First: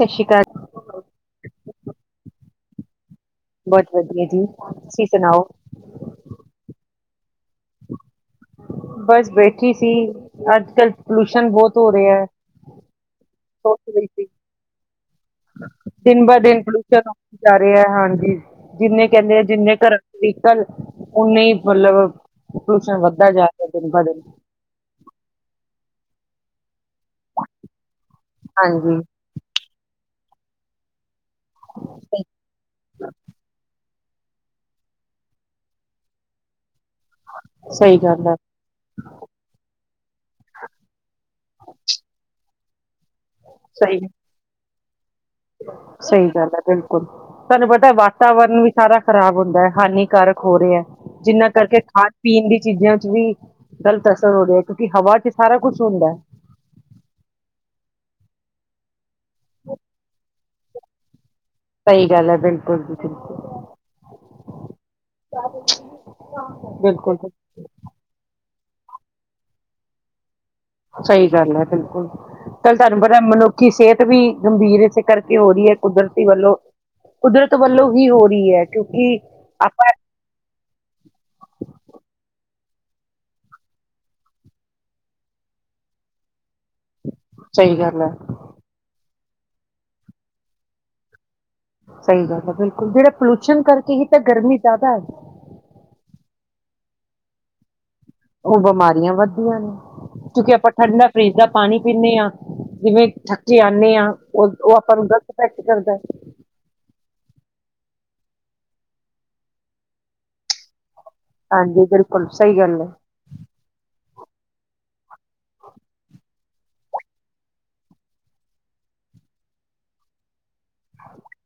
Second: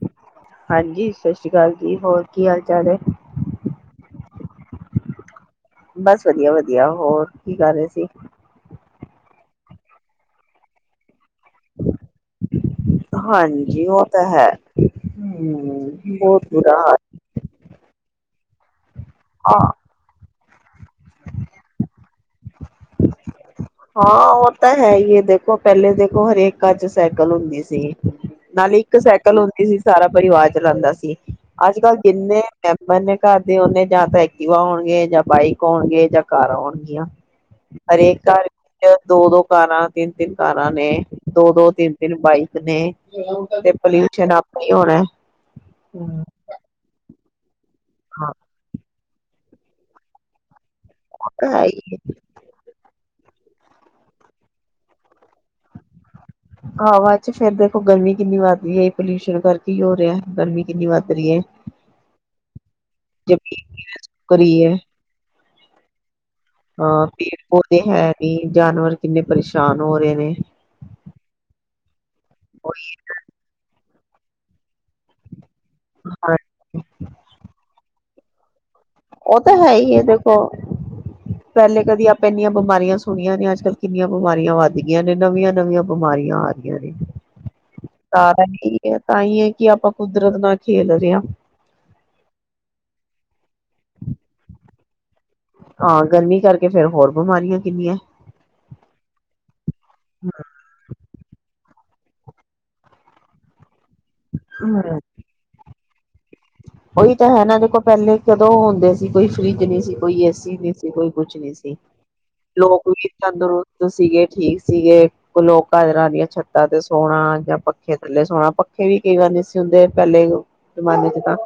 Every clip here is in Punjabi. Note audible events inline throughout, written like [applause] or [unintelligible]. ਸਤਿ ਸ਼੍ਰੀ ਅਕਾਲ ਹਾਂਜੀ ਸਤਿ ਸ੍ਰੀ ਅਕਾਲ ਜੀ ਹੋਰ ਕੀ ਹਾਲ ਜਾ ਦੇ ਬਹੁਤ ਵਧੀਆ ਜੀ ਤੁਸੀਂ ਸੁਣਾਓ। ਬਸ ਵਧੀਆ-ਵਧੀਆ ਹੋਰ ਕੀ ਕਰ ਰਹੇ ਸੀ? ਬਸ ਬੈਠੀ ਸੀ ਅੱਜ ਕਲ। ਪੋਲੂਸ਼ਨ ਬਹੁਤ ਹੋ ਰਿਹਾ ਹੈ ਹਾਂਜੀ ਸੋਚ ਉਹ ਰਹੀ ਤਾਂ ਸੀ ਹੈ ਹਮ ਦਿਨ ਬ ਬਹੁਤ ਦਿਨ ਬੁਰਾ ਕਲੂ ਹਾਲ ਜਾ ਰਿਹਾ ਹਾਂਜੀ। ਜਿੰਨੇ ਕਹਿੰਦੇ ਆ ਹਾਂ ਜਿੰਨੇ ਘਰਾਂ ਲਈ ਚੱਲ ਨੇ ਮਤਲਬ ਪੋਲੂਸ਼ਨ ਵੱਧਦਾ ਜਾ ਰਿਹਾ ਦਿਨ ਬ ਦਿਨ ਹਾਂ ਉਹ ਤਾਂ ਹੈ ਇਹ ਦੇਖੋ ਪਹਿਲੇ ਦੇਖੋ। ਉਹ ਹਰੇਕ ਅੱਜ ਸਾਈਕਲ ਹੁੰਦੀ ਸੀ ਨਾਲੇ ਇੱਕ ਹਾਂਜੀ ਸਾਈਕਲ ਹੁੰਦੀ ਸੀ ਸਾਰਾ ਪਰਿਵਾਰ ਚਲਾਉਂਦਾ ਸੀ। ਅੱਜ ਕੱਲ੍ਹ ਜਿੰਨੇ ਮੈਂਬਰ ਨੇ ਘਰ ਦੇ ਨੇ ਜਾਂ ਤਾਂ ਐਕਟਿਵਾ ਹੋਵੇ ਜਾਂ ਬਾਈਕ ਹੋਣਗੇ ਜਾਂ ਕਾਰ ਆਉਣਗੀਆਂ। [unintelligible] ਸਹੀ ਹਰੇਕ ਗੱਲ ਹੈ ਘਰ ਵਿੱਚ ਦੋ-ਦੋ ਕਾਰਾਂ ਤਿੰਨ-ਤਿੰਨ ਕਾਰਾਂ ਨੇ ਦੋ-ਦੋ ਤਿੰਨ- ਤਿੰਨ ਬਾਈਕ ਨੇ। ਤੇ ਸਹੀ ਪੋਲਊਸ਼ਨ ਆਪ ਹੀ ਹੋਣਾ ਏ ਸਹੀ ਗੱਲ ਹੈ ਬਿਲਕੁਲ। ਤੁਹਾਨੂੰ ਪਤਾ ਵਾਤਾਵਰਨ ਵੀ ਸਾਰਾ ਖ਼ਰਾਬ ਹੁੰਦਾ ਹੈ ਹਾਨੀਕਾਰਕ ਹੋ ਰਿਹਾ। ਜਿੰਨਾਂ ਹੈ ਕਰਕੇ ਹੀ ਖਾਣ-ਪੀਣ ਦੀ ਚੀਜ਼ਾਂ ਚ ਵੀ ਗਲਤ ਅਸਰ ਹੋ ਰਿਹੀ ਹੈ ਕਿਉਂਕਿ ਹਵਾ ਚ ਸਾਰਾ ਕੁੱਝ ਹੁੰਦਾ। ਹਵਾ ਚ ਫੇਰ ਦੇਖੋ ਗਰਮੀ ਕਿੰਨੀ ਵਧਦੀ ਐ। ਪੋਲਿਊਸ਼ਨ ਕਰਕੇ ਹੋ ਰਿਹਾ ਗਰਮੀ ਕਿੰਨੀ ਵੱਧ ਰਹੀ ਹੈ। ਸਹੀ ਗੱਲ ਹੈ ਬਿਲਕੁਲ ਜੀ ਬਿਲਕੁਲ ਜਮੀਨ ਕਿਵੇ ਸੁੱਕ ਰਹੀ ਹੈ ਹਾਂ ਬਿਲਕੁਲ ਪੇੜ ਪੌਦੇ ਹੈ ਨਹੀਂ। ਜਾਨਵਰ ਕਿੰਨੇ ਪਰੇਸ਼ਾਨ ਹੋ ਰਹੇ ਨੇ। ਸਹੀ ਗੱਲ ਹੈ ਬਿਲਕੁਲ। ਚੱਲ ਤੁਹਾਨੂੰ ਪਤਾ ਮਨੁੱਖੀ ਸਿਹਤ ਵੀ ਗੰਭੀਰ ਕਰਕੇ ਹੋ ਰਹੀ ਹੈ ਕੁਦਰਤੀ ਹਾਂ ਵੱਲੋਂ ਕੁਦਰਤ ਵੱਲੋਂ ਹੀ ਹੋ ਵੀ ਏ ਉਹ ਤਾਂ ਹੈ ਹੀ ਹੈ ਦੇਖੋ ਪਹਿਲੇ ਕਦੀ ਆਪੇ ਇੰਨੀਆ ਬਿਮਾਰੀਆਂ ਸੁਣੀਆਂ ਨੇ ਅੱਜ ਕੱਲ ਕਿੰਨੀਆਂ ਬਿਮਾਰੀਆਂ ਵੱਧ ਗਈਆਂ ਨੇ ਨਵੀਆਂ ਨਵੀਆਂ ਬਿਮਾਰੀਆਂ ਆ ਗਈਆਂ ਨੇ ਸਹੀ ਗੱਲ ਹੈ [unintelligible] ਤਾਂ ਹੀ ਹੈ ਕਿ ਆਪਾਂ ਕੁਦਰਤ ਨਾਲ ਖੇਡ ਰਹੇ ਹਾਂ। ਸਹੀ ਗੱਲ ਹੈ ਬਿਲਕੁਲ ਜਿਹੜਾ ਪੋਲਿਸ਼ਨ ਕਰਕੇ ਹੀ ਤਾਂ ਗਰਮੀ ਜਿਆਦਾ ਐ ਹਾਂ ਗਰਮੀ ਕਰਕੇ ਫੇਰ ਹੋਰ ਬਿਮਾਰੀਆਂ ਕਿੰਨੀਆਂ ਉਹ ਬਿਮਾਰੀਆਂ ਵੱਧਦੀਆਂ ਨੇ ਕਿਉਂਕਿ ਆਪਾਂ ਠੰਡਾ ਫਰਿੱਜ ਦਾ ਪਾਣੀ ਪੀਨੇ ਹਾਂ ਜਿਵੇਂ ਥੱਕੇ ਹਾਰੇ ਆਣੇ ਆ ਉਹ ਹਮ ਉਹ ਆਪਾਂ ਨੂੰ ਗਲਤ ਇਫੈਕਟ ਕਰਦਾ। ਉਹੀ ਤਾਂ ਹੈ ਨਾ ਦੇਖੋ ਪਹਿਲੇ ਕਦੋਂ ਹੁੰਦੇ ਸੀ ਕੋਈ ਫਰਿਜ ਨਹੀਂ ਸੀ ਕੋਈ ਏਸੀ ਨਹੀਂ ਸੀ। ਕੋਈ ਕੁਛ ਨੀ ਸੀ ਹਾਂਜੀ ਬਿਲਕੁਲ ਸਹੀ ਗੱਲ ਹੈ ਲੋਕ ਵੀ ਤੰਦਰੁਸਤ ਸੀਗੇ ਠੀਕ ਸੀਗੇ ਲੋਕ [unintelligible] ਛਤਾ ਤੇ ਸੋਣਾ ਜਾਂ ਪੱਖੇ ਥੱਲੇ ਸੋਣਾ ਪੱਖੇ ਵੀ ਕਈ ਵਾਰ ਨਹੀਂ ਸੀ ਹੁੰਦੇ ਪਹਿਲੇ ਜਮਾਨੇ ਚ ਤਾਂ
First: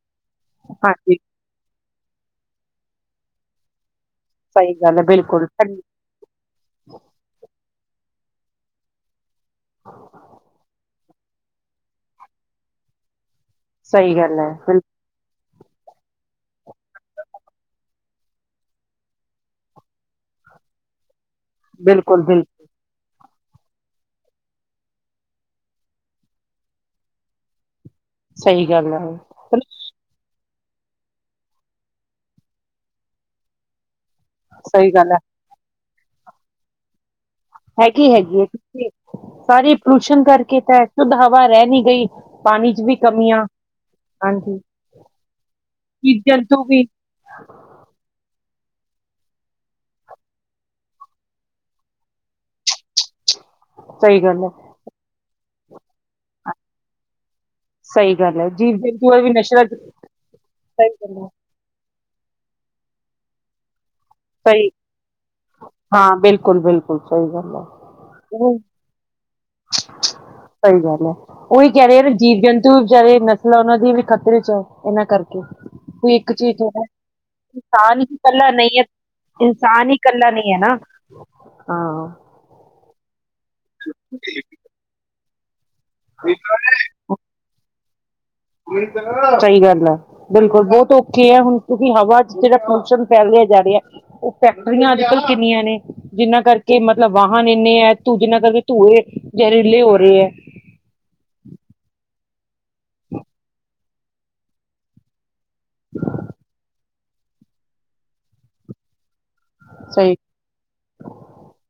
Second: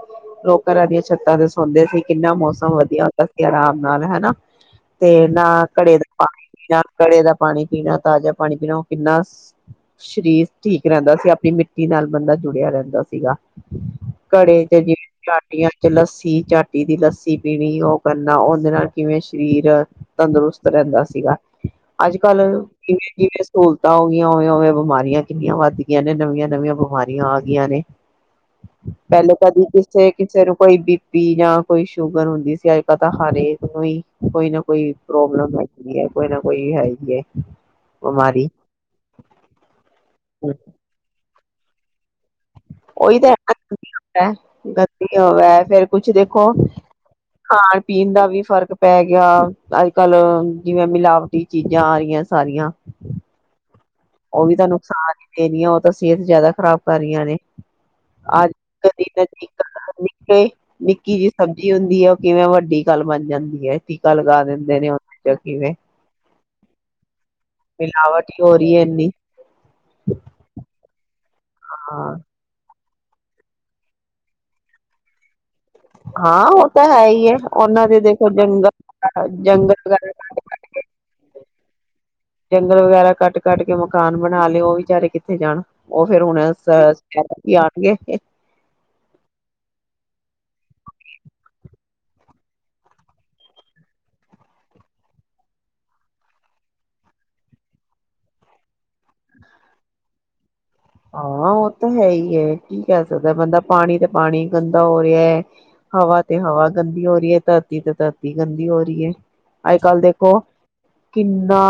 ਲੋਕ ਘਰਾਂ ਦੀਆਂ ਹਾਂਜੀ ਛੱਤਾਂ ਦੇ ਸੌਂਦੇ ਕਿੰਨਾ ਮੌਸਮ ਵਧੀਆ ਹੁੰਦਾ ਸੀ ਆਰਾਮ ਨਾਲ ਹ ਸਹੀ ਗੱਲ ਹੈ ਤੇ ਨਾ ਬਿਲਕੁਲ ਘੜੇ ਦਾ ਪਾਣੀ ਘੜੇ ਪੀਣਾ ਤਾਜ਼ਾ ਪਾਣੀ ਪੀਣਾ ਉਹ ਕਿੰਨਾ ਸ਼੍ਰੀਸ਼ ਜੀ ਰਹਿੰਦਾ ਸੀ ਆਪਣੀ ਮਿੱਟੀ ਨਾਲ ਬੰਦਾ ਜੁੜਿਆ ਰਹਿੰਦਾ ਸੀਗਾ ਸਹੀ ਗੱਲ ਹੈ ਘੜੇ ਚ ਬਿਲਕੁਲ ਜਿਵੇਂ ਚਾਟੀਆਂ ਚ ਲੱਸੀ ਚਾਟੀ ਦੀ ਲੱਸੀ ਪੀਣੀ ਉਹ ਕਰਨਾ ਉਹਦੇ ਨਾਲ ਕਿਵੇਂ ਸਰੀਰ ਤੰਦਰੁਸਤ ਰਹਿੰਦਾ ਸੀਗਾ ਅੱਜ ਬਿਲਕੁਲ ਕੱਲ ਬਿਲਕੁਲ ਜ ਸਹੂਲਤਾਂ ਹੋ ਗਈਆਂ ਹੋਵੇ ਹੋਵੇ ਬਿਮਾਰੀਆਂ ਕਿੰਨੀਆਂ ਵੱਧ ਗਈਆਂ ਨੇ ਨਵੀਆਂ ਨਵੀਆਂ ਬਿਮਾਰੀਆਂ ਆ ਗਈਆਂ ਨੇ ਸਹੀ ਗੱਲ ਆ ਨਿਚੇਕ ਚਿਰ ਕੋਈ ਬੀ ਪੀ ਜਾਂ ਕੋਈ ਸ਼ੂਗਰ ਹੁੰਦੀ ਸੀ ਅੱਜ ਕੱਲ ਤਾਂ ਹਰੇਕ ਨੂੰ ਹੀ ਕੋਈ ਨਾ ਸਹੀ ਕੋਈ ਗੱਲ ਪ੍ਰੋਬਲਮ ਹੈ ਕੋਈ ਨਾ ਕੋਈ ਹੈ ਹੀ ਹੈ ਹੈਗੀ ਹੈਗੀ ਹੈ ਬਿਮਾਰੀ ਕਿਂਕਿ ਸਾਰੇ ਪੋਲੂਸ਼ਨਣ ਕਰਕੇ ਤਾਂ ਸ਼ੁੱਧ ਹਵਾ ਰਹਿ ਨੀ ਗਈ ਪਾਣੀ ਚ ਵੀ ਉਹੀ ਤਾਂ ਕਮੀਆਂ ਇ ਗ ਹਾਂਜੀ ਗੰਦੀ ਹੋਵੇ ਫੇਰ ਕੁਛ ਜੀਵ ਦੇਖੋ ਜੰਤੂ ਵੀ ਖਾਣ ਪੀਣ ਦਾ ਵੀ ਫ਼ਰਕ ਪੈ ਗਿਆ ਅੱਜ ਕੱਲ੍ਹ ਜਿਵੇਂ ਮਿਲਾਵਟੀ ਚੀਜ਼ਾਂ ਆ ਰਹੀਆਂ ਸਾਰੀਆਂ ਸਹੀ ਗੱਲ ਉਹ ਹੈ ਵੀ ਤਾਂ ਨੁਕਸਾਨ ਹੀ ਦੇਣੀੀਆਂ ਉਹ ਤਾਂ ਸਿਹਤ ਜ਼ਿਆਦਾ ਖ਼ਰਾਬ ਕਰ ਰਹੀਆਂ ਨੇ ਸਹੀ ਗੱਲ ਹੈ ਅੱਜ ਜੀਵ ਕਦੀ ਜੰਤੂ ਵੀ ਨਜ਼ਦੀਕ ਨਸ਼ਰ ਚ ਨਿੱਕੇ ਸਹੀ ਨਿੱਕੀ ਗੱਲ ਜਿਹੀ ਸਬਜ਼ੀ ਹੁੰਦੀ ਹੈ ਉਹ ਕਿਵੇਂ ਵੱਡੀ ਗੱਲ ਬਣ ਜਾਂਦੀ ਹੈ ਟੀਕਾ ਲਗਾ ਸਹੀ ਦਿੰਦੇ ਨੇ ਉਹਦੇ ਚ ਕਿਵੇਂ ਹਾਂ ਬਿਲਕੁਲ ਬਿਲਕੁਲ ਸਹੀ ਗੱਲ ਹੈ ਮਿਲਾਵਟ ਹੀ ਹੋ ਉਹ ਰਹੀ ਹੈ [inaudible] ਸਹੀ ਗੱਲ ਹੈ ਉਹੀ ਕਹਿ ਰਹੇ ਹਾਂ ਜੀਵ ਜੰਤੂ ਨਸਲਾਂ ਉਹਨਾਂ ਦੀ ਵੀ ਖ਼ਤਰੇ ਚ ਹੈ ਇਹਨਾਂ ਕਰਕੇ ਕੋਈ ਇੱਕ ਹਾਂ ਚੀਜ਼ ਉਹ ਤਾਂ ਹੈ ਹੀ ਹੈ ਉਹਨਾਂ ਇਨਸਾਨ ਦੇ ਹੀ ਦੇਖੋ ਇਕੱਲਾ ਜੰਗਲ ਨਹੀਂ ਹੈ ਜੰਗਲ ਇਨਸਾਨ ਹੀ ਵਗੈਰਾ ਇਕੱਲਾ ਨਹੀਂ ਹੈ ਨਾ ਹਾਂ ਜੰਗਲ ਵਗੈਰਾ ਕੱਟ ਕੇ ਕੱਢ ਕੇ ਮਕਾਨ ਬਣਾ ਲਏ ਉਹ ਵੀ ਜਾਰੇ ਕਿੱਥੇ ਜਾਣਾ ਉਹ ਫੇਰ ਹੁਣ ਅ ਕਹਿ [unintelligible] ਸਹੀ ਗੱਲ ਵੀ ਹਵਾ ਚ ਜਿਹੜਾ ਪ੍ਰਦੂਸ਼ਣ ਫੈਲਿਆ ਜਾ ਰਿਹਾ ਹੈ ਉਹ ਫੈਕਟਰੀਆਂ ਅੱਜ ਕੱਲ੍ਹ ਕਿੰਨੀਆਂ ਨੇ ਜਿਹਨਾਂ ਕਰਕੇ ਮਤਲਬ ਵਾਹਨ ਇੰਨੇ ਹੈ ਧੂ ਜਿਹਨਾਂ ਕਰਕੇ ਧੂਏ ਜ਼ਹਿਰੀਲੇ ਹੋ ਰਹੇ ਹੈ। ਹਾਂ ਉਹ ਤਾਂ ਹੈ ਹੀ। ਕੀ ਕਹਿ ਸਕਦਾ ਬੰਦਾ ਪਾਣੀ ਤੇ ਪਾਣੀ ਗੰਦਾ ਹੋ ਰਿਹਾ ਹੈ। ਹਵਾ ਤੇ ਹਵਾ ਗੰਦ ਦੀ ਹੋ ਰਹੀ ਹੈ ਧਰਤੀ ਤੇ ਧਰਤੀ ਗੰਦੀ ਹੋ ਰਹੀ ਹੈ। ਅੱਜ ਕੱਲ੍ਹ ਸਹੀ ਦੇਖੋ ਕਿੰਨਾ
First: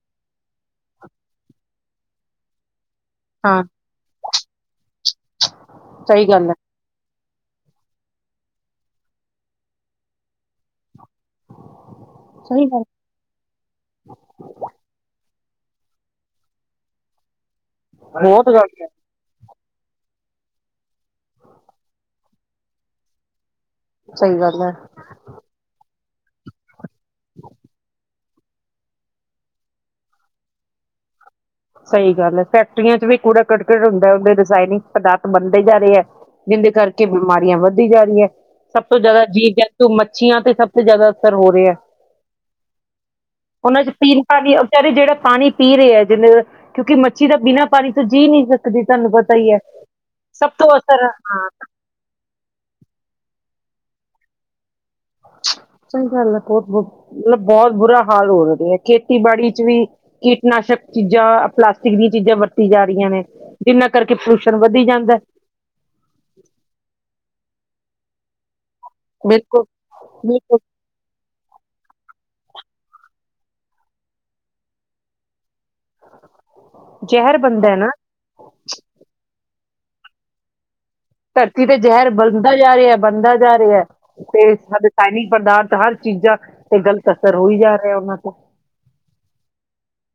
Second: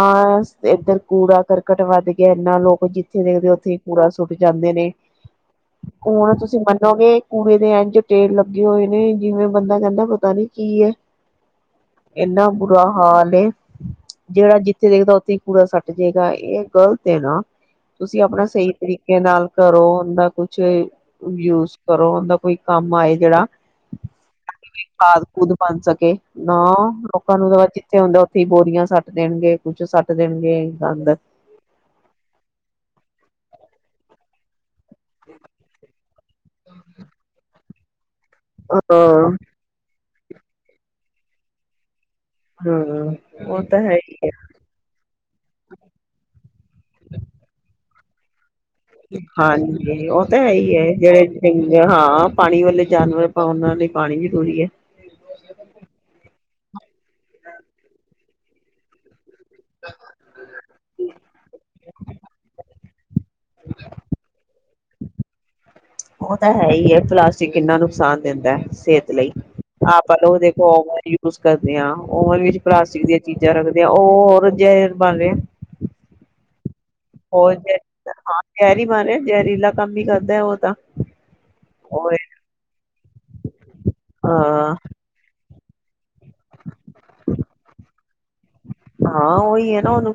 ਇੱਧਰ ਕੂੜਾ ਕਰਕਟ ਵੱਧ ਗਿਆ ਇੰਨਾ ਲੋਕ ਜ ਥੇ ਦੇਖਦੇ ਹਾਂ ਉਥੇ ਹੀ ਸੁੱਟ ਜਾਂਦੇ ਨੇ ਸਹੀ ਹੁਣ ਗੱਲ ਹੈ ਤੁਸੀਂ ਮੰਨੋਗੇ ਕੂੜੇ ਦੇ ਇੰਝ ਟੇਰ ਲੱਗੇ ਹੋਏ ਨੇ ਜਿਵੇਂ ਬੰਦਾ ਕਹਿੰਦਾ ਪਤਾ ਨੀ ਕੀ ਹੈ। ਇੰਨਾ ਸਹੀ ਬੁਰਾ ਗੱਲ ਹਾਲ ਏ ਜਿਹੜਾ ਜਿੱਥੇ ਦੇਖਦਾ ਉੱਥੇ ਕੂੜਾ ਸੱਟ ਜੇਗਾ ਇਹ ਗ਼ਲਤ ਹੈ ਨਾ। ਤੁਸੀਂ ਆਪਣਾ ਬਹੁਤ ਸਹੀ ਗਲਤ ਹ। ਤਰੀਕੇ ਨਾਲ ਕਰੋ ਉਹਦਾ ਕੁਛ ਯੂਜ ਕਰੋ ਉਹਦਾ ਕੋਈ ਕੰਮ ਆਏ ਜਿਹੜਾ ਸਹੀ ਗੱਲ ਹੈ ਖਾਦ-ਖੂਦ ਬਣ ਸਕੇ। ਨਾ ਲੋਕਾਂ ਨੂੰ ਤਾਂ ਜਿੱਥੇ ਹੁੰਦਾ ਓ ਬੋਰੀਆਂ ਸੱਟ ਦੇਣਗੇ ਕੁੱਛ ਸੱਟ ਦੇਣਗੇ ਗੰਦ। ਸਹੀ ਗੱਲ ਹੈ ਫੈਕਟਰੀਆਂ ਚ ਵੀ ਕੂੜਾ ਕਟਕਟ ਹੁੰਦਾ ਉਹਦੇ ਰਾਇਨਿੰ ਪਦਾਰਥ ਬਣਦੇ ਜਾ ਰਹੇ ਹੈ ਜਿਹਦੇ ਕਰਕੇ ਬਿਮਾਰੀਆਂ ਵਧ ਧੀ ਜਾ ਰਹੀਆਂ। ਸਭ ਤੋਂ ਜ਼ਿਆਦਾ ਹਾਂ ਜੀਵ, ਜੰਤੂ ਮ ਚੀਆਂ ਤੇ ਸਭ ਤੋਂ ਜ਼ਿਆਦਾ ਅਸਰ ਹੋ ਰਿਹਾ। ਹੂੰ, ਉਹ ਤਾਂ ਉਹਨਾਂ ਚ ਹੈ ਹੀ ਪੀਣ ਹੈ। ਪਾਣੀ ਵਿਚਾਰੇ ਜਿਹੜਾ ਪਾਣੀ ਪੀ ਰਹੇ ਹੈ ਜਿਨੇ ਕਿ ਮੱਛੀ ਦਾ ਬਿਨਾਂ ਨੀ ਜੀ ਨਹੀਂ ਸਕ ਹਾਂਜੀ ਉਹ ਤਾਂ ਤੋਂ ਇਹੀ ਹੈ ਅਸਰ ਹਾਂ ਜਿਹੜੇ ਹਾਂ ਪਾਣੀ ਵਾਲੇ ਜਾਨਵਰ ਆਪ ਉਹਨਾਂ ਲਈ ਪਾਣੀ ਜ਼ਰੂਰੀ ਹੈ। ਸਹੀ ਗੱਲ ਹੈ [unintelligible] ਬਹੁਤ ਬੁਰਾ ਹਾਲ ਹੋ ਰਹੇ ਹੈ ਖੇਤੀਬਾੜੀ ਵੀ ਕੀਟਨਾਸ਼ਕ ਚੀ ਜਾਂ ਪਲਾਸਟਿਕ ਦੀਆਂ ਚੀਜ਼ਾਂ ਵਰਤੀ ਜਾ ਰਹੀਆਂ ਨੇ। ਜਿੰਨਾ ਕਰਕੇ ਪੁਰਲੂਸ਼ਣ ਵੱਧੀ ਜਾਂਦਾ ਉਹ ਤਾਂ ਹੈ ਹੀ ਹੈ ਪਲਾਸਟਿਕ ਕਿੰਨਾ ਨੁਕਸਾਨ ਦਿੰਦਾ ਹੈ। ਸਿਹਤ ਲਈ ਬਿਲਕੁਲ ਆਪ ਲੋ ਉਹ ਬਿਲਕੁਲ ਦੇਖੋ ਕਰਦੇ ਆ ਓਵਨ ਵਿੱਚ ਪਲਾਸਟਿਕ ਦੀਆਂ ਚੀਜ਼ਾਂ ਰੱਖਦੇ ਆ ਉਹ ਹੋਰ ਜਿਹਾ ਬਣ ਰਿਹਾ ਜ਼ਹਿਰ ਹੋਰ ਬਣਦਾ ਜ ਹੈ ਨਾ ਹਾਂ ਜਹਿਰੀ ਮਾਰੇ ਜਹਿਰੀਲਾ ਕੰਮ ਹੀ ਕਰਦਾ ਉਹ ਤਾਂ ਧਰਤੀ ਤੇ ਜ਼ਹਿਰ ਓਏ ਬਣਦਾ ਜਾ ਰਿਹਾ। ਬਣਦਾ ਜਾ ਰਿਹਾ। ਤੇ ਹਾਂ ਸਾਡੇ ਚਾਈਨੀਜ਼ ਪਦਾਰਥ ਸਾਲ ਚੀਜ਼ਾਂ ਤੇ ਗ਼ਲਤ ਅਸਰ ਹੋਈ ਜਾ ਰਿਹਾ ਉਹਨਾਂ ਤੋਂ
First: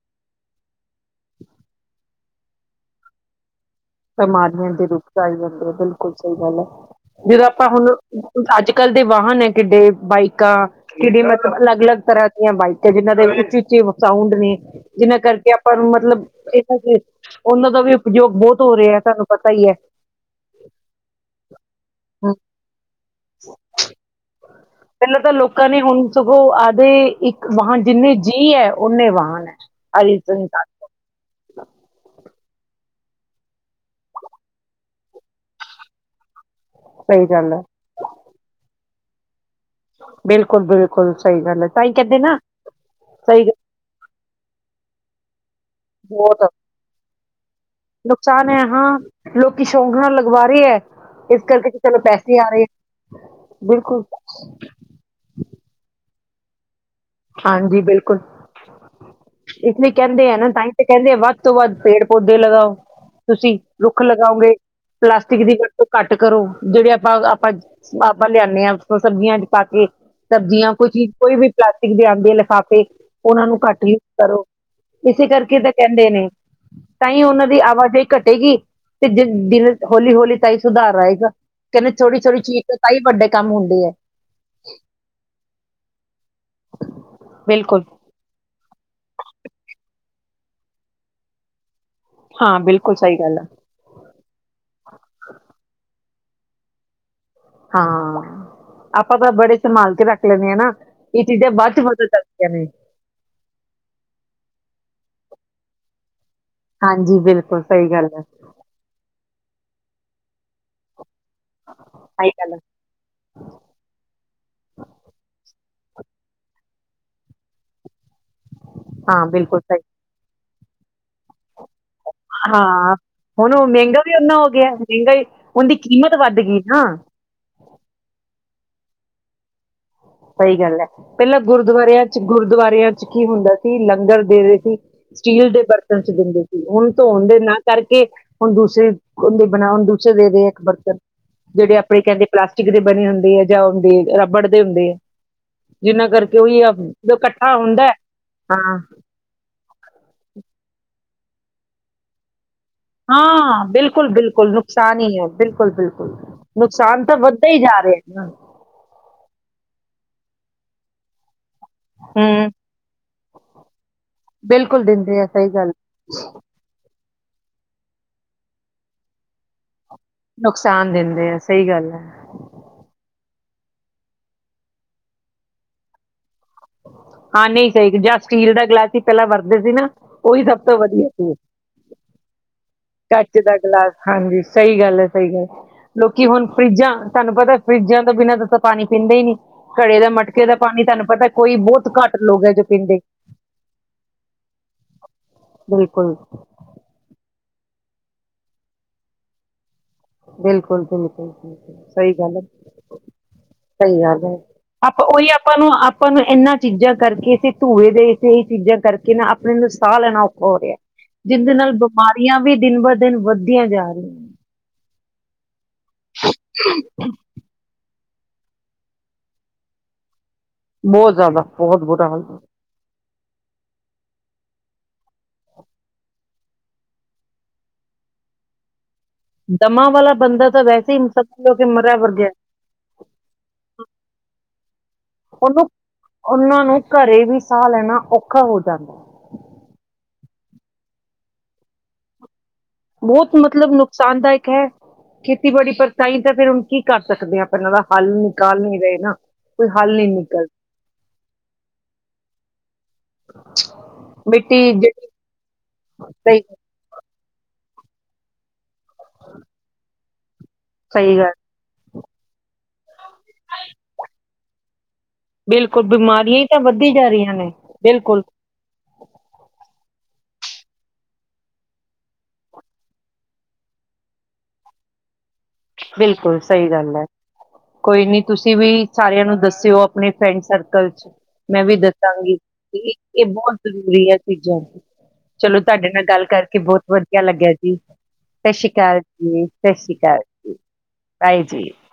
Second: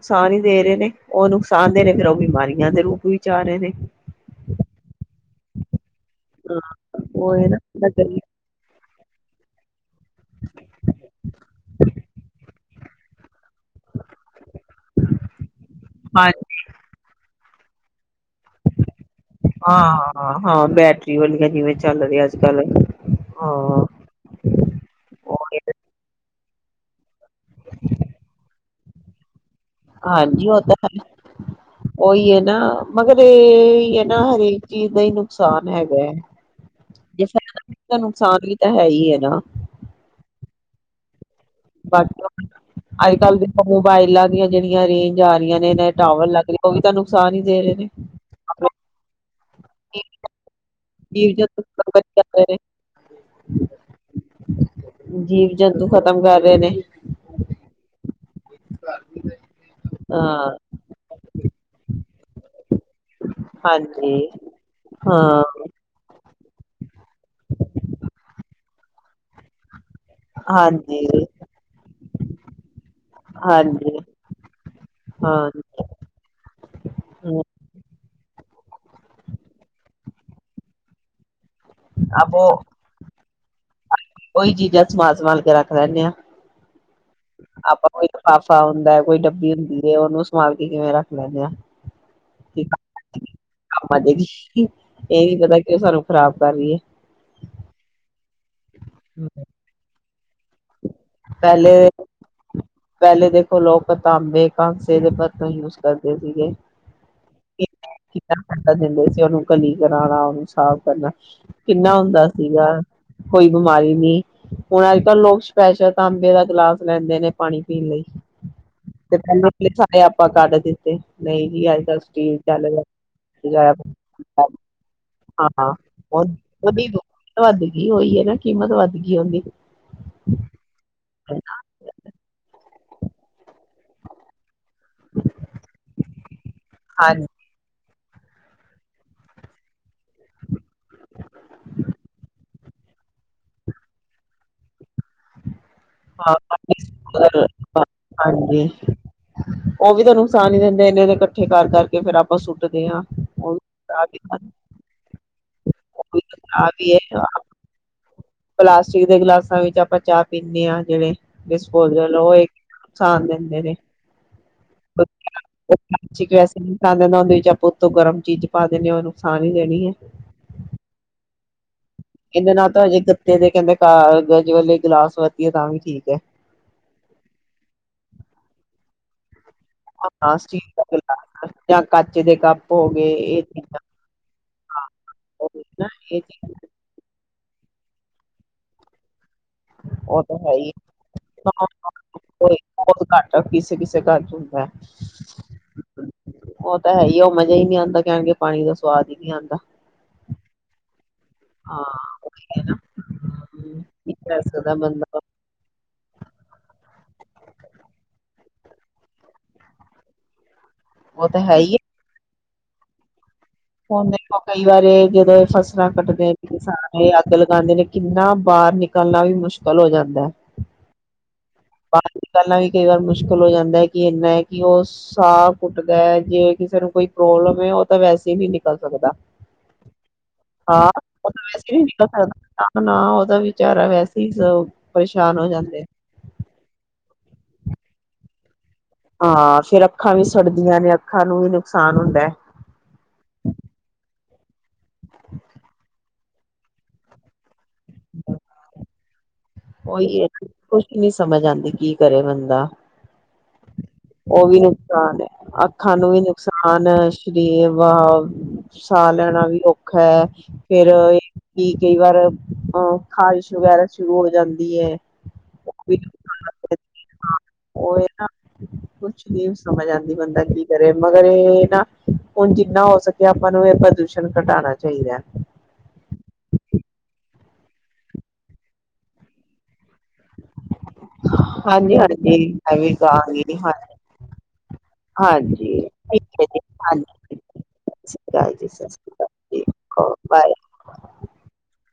ਸਾਰੇ ਦੇ ਰਹੇ ਨੇ। ਉਹ ਨੁਕਸਾਨ ਦੇ ਨੇ ਫਿਰ ਉਹ ਵੀ ਬਿਮਾਰੀਆਂ ਦੇ ਰੂਪ ਵਿੱਚ ਆ ਰਹੇ ਨੇ। ਬਿਮਾਰੀਆਂ ਦੇ ਰੂਪ ਚ ਆਈ ਜਾਂਦੇ ਆ ਬਿਲਕੁਲ ਸਹੀ ਗੱਲ ਹਾਂ ਹੈ। ਉਹ ਜਦੋਂ ਹੈ ਨਾ ਆਪਾਂ ਹੁਣ ਹਾਂਜੀ ਅੱਜ ਕੱਲ ਦੇ ਵਾਹਨ ਹੈ ਕਿੱਡੇ ਬਾਈਕਾਂ ਕਿੜ ਮਤਲਬ ਅਲੱਗ ਅਲੱਗ ਤਰ੍ਹਾਂ ਦੀਆਂ ਬਾਈਕਾਂ ਤੇ ਜਿਹਨਾਂ ਦੇ ਵਿੱਚ ਓ ਸਾਊਂਡ ਨੇ ਜਿਹਨਾਂ ਕਰਕੇ ਆਪਾਂ ਨੂੰ ਮਤਲਬ ਇਹਨਾਂ ਦੇ ਉਹਨਾਂ ਦਾ ਵੀ ਉਪਯੋਗ ਬਹੁਤ ਹੋ ਰਿਹਾ ਤੁਹਾਨੂੰ ਪਤਾ ਹੀ ਹੈ। ਹਾਂ ਹਾਂ ਬੈਟਰੀ ਵਾਲੀਆ ਜਿਵੇਂ ਚੱਲ ਰਹੀ ਅੱਜ ਕੱਲ ਹਾਂ। ਉਹ ਆਦੇ ਇੱਕ ਵਾਹਨ ਜਿੰਨੇ ਜੀਅ ਹੈ ਓਨੇ ਵਾਹਨ ਹੈ। ਹਰੀ ਹਾਂਜੀ ਉਹ ਸਹੀ ਤਾਂ ਹੈ ਉਹੀ ਹੈ। ਨਾ ਮਗਰ ਇਹ ਹੈ ਨਾ ਹਰੇਕ ਚੀਜ਼ ਦਾ ਹੀ ਨੁਕਸਾਨ ਹੈਗਾ ਹੈ। ਜੇ ਫਾਇਦਾ ਹੈ ਨੁਕਸਾਨ ਵੀ ਤਾਂ ਹੈ ਹੈ ਹੀ ਹੈ ਨਾ। ਬਿਲਕੁਲ ਬਿਲਕੁਲ ਬਾਕੀ ਅੱਜ ਕੱਲ੍ਹ ਸਹੀ ਦੇ ਮੋਬਾਇਲ ਆ ਦੀਆਂ ਜਿਹੜੀਆਂ ਰੇਂਜ ਆ ਰਹੀਆ ਨੇ ਇਹ ਟਾਵਰ ਬਹੁਤ ਲੱਗ ਉਹ ਵੀ ਤਾਂ ਨੁਕਸਾਨ ਹੀ ਦੇ ਰਹੇ ਨੇ। ਨੁਕਸਾਨ ਹੈ ਹਾਂ ਲੋਕੀ ਸ਼ੌਕ ਨਾਲ ਲਗਵਾ ਰਹੇ ਹੈ ਜੀਵ ਇਸ ਜੰਤੂ ਕਰਕੇ ਚਲੋ ਖਤਮ ਕਰ ਪੈਸੇ ਆ ਨੇ ਰਹੇ ਹੈ। ਬਿਲਕੁਲ ਖ਼ਤਮ ਕਰ ਰਹੇ ਨੇ। ਹਾਂਜੀ ਬਿਲਕੁਲ। ਇਸ ਲਈ ਕਹਿੰਦੇ ਆ ਨਾ, ਹਾਂ ਤਾਂਹੀ ਤੇ ਕਹਿੰਦੇ ਆ ਵਧ ਉ ਤੋਂ ਬਾਦ ਪੇੜ ਪੋਦੇ ਲਗਾਓ। ਤੁਸੀਂ ਰੁੱਖ ਹਾਂਜੀ ਲਗਾਓਗੇ ਹਾਂ ਪਲਾਸਟਿਕ ਦੀ ਵਰਤੋਂ ਘੱਟ ਕਰੋ ਜਿਹੜੇ ਆਪਾਂ ਬ ਆਪਾ ਲਿਆਦੇ ਹਾਂ। ਸਬਜ਼ੀਆਂ ਚ ਪਾ ਕੇ। ਸਬਜ਼ੀਆਂ ਕੋਈ ਹਾਂਜੀ ਚੀਜ਼ ਕੋਈ ਵੀ ਪਲਾ ਆਉਂਦੇ ਲਿਫਾਫੇ ਉਹਨਾਂ ਨੂੰ ਘੱਟ ਹਾਂਜੀ ਹਾਂਜੀ ਯੂਜ ਕਰੋ, ਇਸੇ ਹਾਂ ਕਰਕੇ ਤਾਂ ਕਹਿੰਦੇ ਨੇ, ਤਾਂ ਹੀ ਹਮ ਉਹਨਾਂ ਦੀ ਆਵਾਜਾਈ ਘੱਟੀ ਗੀ ਤੇ ਦਿਨ ਚ ਹੌਲੀ ਹੌਲੀ ਤਾਂ ਹੀ ਸੁਧਾਰ ਆਏਗਾ। ਕਹਿੰਦੇ ਥੋੜ੍ਹੀ ਅਬ ਥੋੜੀ ਉਹ ਚੀਜ਼ ਤਾਂ ਹੀ ਵੱਡੇ ਕੰਮ ਹੁੰਦੇ ਏ। ਉਹੀ ਚੀਜ਼ਾਂ ਸੰਭਾਲ ਸੰਭਾਲ ਕੇ ਰੱਖ ਲੈਂਦੇ ਹਾਂ। ਬਿਲਕੁਲ ਆਪਾ ਕੋਈ ਲਿਫਾਫਾ ਹੁੰਦੈ ਕੋਈ ਡੱਬੀ ਹੁੰਦੀਏ, ਉਹਨੂੰ ਸੰਭਾਲ ਕੇ ਕਿਵੇਂ ਰੱਖ ਲੈਂਦੇ ਹਾਂ। ਹਾਂ ਬਿਲਕੁਲ ਸਹੀ ਗੱਲ [unintelligible] ਆ ਆਜੇਗੀ ਇਹ ਨ ਪਤਾ ਕਿ ਸਾਨੂੰ ਖ਼ਰਾਬ ਕਰ ਰਏ। ਹਾਂ। ਆਪਾਂ ਤਾਂ ਬੜੇ ਸੰਭਾਲ ਕੇ ਰੱਖ। ਲੈਂਦੇ ਹਾਂ ਨਾ ਇਹ ਚੀਜ਼ਾਂ ਬਾਅਦ ਚ ਪਹਿਲੇ, ਪਤਾ ਚੱਲਦੀਆਂ ਨੇ ਪਹਿਲੇ ਦੇਖੋ ਲੋਕ ਤਾਂਬੇ ਦੇ ਪੱਤਰ ਯੂਜ ਕਰਦੇ। ਸੀਗੇ ਹਾਂਜੀ ਬਿਲਕੁਲ ਸਹੀ ਗੱਲ ਹੈ [unintelligible] ਦਿੰਦੇ ਸੀ ਉਹਨੂੰ ਕਲੀ ਕਰਾਣਾ, ਹਿਸਾਬ ਕਰਨਾ। ਕਿੰਨਾ ਹੁੰਦਾ ਸਹੀ ਗੱਲ ਹੈ ਸੀਗਾ, ਕੋਈ ਬਿਮਾਰੀ ਨੀ, ਹੁਣ ਅੱਜ ਕੱਲ੍ਹ ਲੋਕ ਤਾਂਬੇ ਦਾ ਗਿਲਾਸ ਲੈਂਦੇ ਨੇ ਪਾਣੀ ਪੀਣ ਲਈ। ਹਾਂ ਬਿਲਕੁਲ ਸਹੀ ਤੇ [unintelligible] ਆਪਾਂ ਕੱਢਦੇ ਤੇ ਨਹੀਂ ਅੱਜ ਕੱਲ ਸਟੀਲ ਹਾਂ ਹੁਣ ਉਹ ਮਹਿੰਗਾ ਵੀ ਓਨਾ ਹੋ ਗਿਆ ਮਹਿੰਗਾ ਹੀ ਉਹਦੀ ਕੀਮਤ ਵੱਧ ਗਈ ਨਾ ਚ ਕੀਮਤ ਵੱਧ ਗਈ ਉਹਦੀ। ਸਹੀ ਗੱਲ ਹੈ। ਪਹਿਲਾਂ ਗੁਰਦੁਆਰਿਆਂ ਚ ਗੁਰਦੁਆਰਿਆਂ ਕੀ ਹੁੰਦਾ ਸੀ, ਲੰਗਰ ਦੇ ਰਹੇ ਸੀ। ਸਟੀਲ ਦੇ ਬਰਤਨ ਚ ਦਿੰਦੇ ਸੀ, ਹੁਣ ਧੋਣ ਹਾਂਜੀ, ਦੇ ਨਾ ਕਰਕੇ ਕੇ ਹੁਣ ਦੂਸਰੇ ਦੇ ਬੰਦੇ ਬਣਾਉਣਗੇ। ਦੇਦੇ ਇੱਕ ਬਰਤਨ ਜਿਹੜੇ ਆਪਣੇ ਕਹਿੰਦੇ ਪਲਾਸ ਸਟੀਲ ਦੇ ਬਣੇ ਹੁੰਦੇ ਹੈ ਜਾਂ ਹੁੰਦੇ ਰਬੜ ਦੇ ਹੁੰਦੇ ਹੈ। ਜਿੰਨਾਂ ਹਾਂ, ਕਰਕੇ ਉਹੀ ਆ ਇਕੱਠਾ ਅਹ, ਹੁੰਦਾ ਹਾਂਜੀ, ਹਾਂ। ਉਹ ਵੀ ਤਾਂ ਨੁਕਸਾਨ ਹੀ ਦਿੰਦੇ ਇੰਨੇ ਦੇ ਇਕੱਠੇ ਕਰਕੇ ਫ਼ਿਰ ਆਪਾਂ ਸੁੱਟ ਹਾਂ ਬਿਲਕੁਲ-ਬਿਲਕੁਲ ਨੁਕਸਾਨ ਹੀ ਹੈ ਬਿਲਕੁਲ। ਬਿਲਕੁਲ-ਬਿਲਕੁਲ, ਖਰਾਬ ਹੀ ਨੁਕਸਾਨ ਤਾਂ ਹੈ ਵੱਧਦਾ ਹੀ ਜਾ ਰਿਹਾ। ਹਾਂ। ਪਲਾਸਟਿਕ ਦੇ ਗਿਲਾਸਾਂ ਵਿੱਚ ਆਪਾਂ ਚਾਹ ਪੀਂਦੇ ਹਾਂ ਜਿਹਵੇ ਡਿਸਪੋਜਲ ਉਹ ਹੂੰ ਨੁਕਸਾਨ ਦਿੰਦੇ ਨੇ ਬਿਲਕੁਲ ਦਿੰਦੇ ਆ ਵੈਸੇ। ਸਹੀ ਗੱਲ ਉਹਨਾਂ ਵਿਚ ਆਪਾਂ ਉੱਤੋਂ ਗਰਮ ਚੀਜ਼ ਪਾ ਦੇਦੇ ਹਾਂ ਉਹ ਨੁਕਸਾਨ ਹੀ ਦੇਣੀ ਹੈ। ਨੁਕਸਾਨ ਦਿੰਦੇ ਆ ਸਹੀ ਗੱਲ ਹੈ। ਇਹਦੇ ਨਾਲ ਤਾਂ ਹਜੇ ਗੱਤੇ ਦੇ ਕਾਗਜ਼ ਵਲੇ ਗਿਲਾਸ ਵਰਤੰ, ਤਾਂ ਵੀ ਠੀਕ ਹੈ। ਹਾਂ ਨਹੀਂ ਸਹੀ, ਜਾਂ ਸਟੀਲ ਦਾ ਗਿਲਾਸ ਹੀ ਪਹਿਲਾਂ ਵਰ ਹਾਂ ਪਲਾਸਟਿਕ ਦੇ ਗਲਾਸ ਕੱਚ ਦੇ ਕੱਪ ਗਏ ਕੱਚ ਇਹ ਦਾ ਚੀਜ਼ਾਂ ਗਲਾਸ ਹਾਂਜੀ, ਸਹੀ ਗੱਲ ਹੈ-ਸਹੀ ਗੱਲ ਹੋ ਗਈਆਂ ਨਾ, ਇਹ ਲੋਕੀ ਹੁਣ ਚੀਜ਼ ਫਰਿਜਾਂ ਤੁਹਾਨੂੰ ਪਤਾ ਫਰਿੱਜਾਂ ਤੋਂ ਬਿਨਾਂ ਤਾਂ ਪਾਣੀ ਪੀਂਦੇ ਹੀ ਨੀ। ਉਹ ਤਾਂ ਹੈਹੀ, ਕੋਈ ਬਹੁਤ ਘੱਟ ਲੋਕ ਹੈ ਜੋ ਪੀਂਦੇ ਵਦ ਘੱਟ ਕਿਸੇ- ਕਿਸੇ ਘਰ ਚ ਹੁੰਦਾ ਬਿਲਕੁਲ ਉਹ ਤਾਂ ਹੈ ਹੀ ਉਹ ਫਰਿਜ ਨਹੀਂ ਆਉਂਦਾ ਕਹਿਣਗੇ ਪਾਣੀ ਦਾ ਸਵਾਦ ਹੀ ਨਹੀਂ ਆਉਂਦਾ। ਬਿਲਕੁਲ-ਬਿਲਕੁਲ। ਹਾਂ ਸਹੀ ਗੱਲ ਇਹ ਨਾ, ਹੈ- ਹਮ, ਸਹੀ ਕੀ ਗੱਲ ਹੈ, ਕਰ ਸਕਦਾ ਆਪਾਂ ਬੰਦਾ ਉਹੀ ਆਪਾਂ ਨੂੰ- ਆਪਾਂ ਨੂੰ ਇਹਨਾਂ ਚੀਜ਼ਾਂ ਕਰਕੇੇ ਧੂਏ ਦੇ ਚੀਜ਼ਾਂ ਕਰਕੇ ਨਾ ਆਪਣੇ ਨੂੰ ਸਾਹ ਲੈਣਾ ਔਖਾ ਹੋ ਗਿਆ। ਉਹ ਤਾਂ ਜਿਹਦੇ ਨਾਲ ਬਿਮਾਰੀਆਂ ਵੀ ਦਿਨ ਬਾ ਦਿਨ ਵਧ ਫੋਨ ਕਈ ਵਾਰੇ ਜਿਹਦੇ ਉਹ ਸ ਕੱਢਦੇ ਨੇ ਕਿਸਾਨ ਇਹ ਅੱਗ ਲਗਾਉਂਦੇ ਨੇ ਕਿੰਨਾ ਬਾਹਰ ਨਿਕਲਣਾ, ਵੀ ਮੁਸ਼ਕਿਲ ਹੋ ਜਾਂਦਾ। ਬਹੁਤ ਜ਼ਿਆਦਾ। ਬਹੁਤ ਬੁਰਾ ਬਾਹਰ ਹਾਲ ਨਿਟਲਨੲ ਵੀ ਕਈ ਵਾਰ ਮੁ ਮੁਸ਼ਕਿਲ ਹੋ ਜਾਂਦਾ ਹੈ ਕਿ ਇੰਨਾ ਹੈ ਕਿ ਉਹ ਸਾਹ ਘੁਟਦਾ ਹੈ ਜੇ ਕਿਸੇ ਨੂੰ ਕੋਈ ਪ੍ਰੋਬਲਮ ਹੈ ਉਹ ਤਾਂ ਵੈਸੇ ਵੀ ਨਿਕਲ ਸਕਦਾ। ਦਮਾ ਵਾਲਾ ਬੰਦਾ ਤਾਂ ਹਾਂ, ਵੈਸੇ ਹੀ ਸਮਝ ਕੇ ਵੈਸੇ ਮਰਿਆ ਨਿਕਲ ਵਰਗਿਆ ਸਕਦਾ, ਉਹਦਾ ਵਿਚਾਰਾ ਵੈਸੇ ਹੀ ਪਰੇਸ਼ਾਨ ਹੋ ਉਹਨੂੰ ਜਾਂਦੇ। ਉਹਨਾਂ ਨੂੰ ਘਰੇ ਵੀ ਸਾਹ ਲੈਣਾ ਔਖਾ ਹੋ ਜਾਂਦਾ। ਹਾਂ, ਫੇਿਰ ਅੱਖਾਂ ਵੀ ਸੜਦੀਆਂ ਨੇ ਅੱਖਾਂ ਨੂੰ ਵੀ ਨੁਕਸਾਨ ਹੁੰਦਾ ਹੈ। ਬਹੁਤ ਮਤਲਬ ਨੁਕਸਾਨਦਾਇਕ ਹੈ। ਖੇਤੀਬਾੜੀ ਪਰ ਤਾਈ ਤਾਂ ਫੇਰ ਹੁਣ ਕੀ ਕਰ ਸਕਦੇ ਹਾਂ ਆਪਹਿਨਾਂ ਦਾ ਹੱਲ ਨਿਕਾਲ ਨੀ ਰਹੇ ਨਾ। ਕੋਈ ਹੱਲ ਨਹੀਂ ਉਹੀ ਹੈ ਨਿਕਲ ਕੁਛ ਨੀ ਸਮਝ ਆਉਂਦੀ ਕੀ ਕਰੇ ਬੰਦਾ ਉਹ ਵੀ ਮਿੱਟੀ ਜਿਹੜੀ ਨੁਕਸਾਨ ਹੈ ਅੱਖਾਂ ਨੂੰ ਵੀ ਸਹੀ ਨੁਕਸਾਨ ਹੈ ਸਰੀਰ ਵ ਸਾਹ ਲੈਣਾ ਵੀ ਔਖਾ ਹੈ। ਫੇਰ ਸਹੀ ਗੱਲ ਕੀ ਕਈ ਵਾਰ ਅ ਖ਼ਾਰਿਸ਼ ਵਗੈਰਾ ਸ਼ੁਰੂ ਹੋ ਜਾਂਦੀ ਹੈ ਬਿਲਕੁਲ ਬਿਮਾਰੀਆਂ ਹੀ ਤਾਂ ਵੱਧਦੀ ਜਾ ਰਹੀਆਂ ਨੇ ਉਹ ਬਿਲਕੁਲ। ਨਾ ਕੁਛ ਨੀ ਸਮਝ ਆਉਂਦੀ ਬੰਦਾ ਕੀ ਕਰੇ ਮਗਰ ਇਹ ਨਾ ਹੁਣ ਜਿੰਨਾ ਹੋ ਸਕੇ ਆਪਾਂ ਨੂੰ ਇਹ ਪ੍ਰਦੂਸ਼ਣ ਘਟਾਉਣਾ ਚਾਹੀਦਾ। ਬਿਲਕੁਲ ਸਹੀ ਗੱਲ ਹੈ ਕੋਈ ਨੀ ਤੁਸੀਂ ਵੀ ਸਾਰਿਆਂ ਨੂੰ ਦੱਸਿਓ ਆਪਣੇ ਫਰੈਂਡ ਸਰਕਲ ਚ ਮੈਂ ਵੀ ਹਾਂਜੀ ਦੱਸਾਂਗੀ ਹਾਂਜੀ ਮੈਂ ਵੀ ਇਹ ਬਹੁਤ ਕਹਾਂਗੀ ਹਾਂ ਜ਼ਰੂਰੀ ਆ ਚੀਜ਼ਾਂ ਚਲੋ ਹਾਂਜੀ ਤੁਹਾਡੇ ਨਾਲ ਗੱਲ ਠੀਕ ਹੈ ਕਰਕੇ ਜੀ ਬਹੁਤ ਹਾਂਜੀ ਵਧੀਆ ਸਤਿ ਲੱਗਿਆ ਜੀ ਸ਼੍ਰੀ ਸਤਿ ਜੀ ਸ੍ਰੀ ਸਤਿ ਅਕਾਲ ਸ਼੍ਰੀ ਜੀ, ਸਤਿ ਸ੍ਰੀ ਅਕਾਲ। ਬਾਏ ਸਾਈ ਜੀ।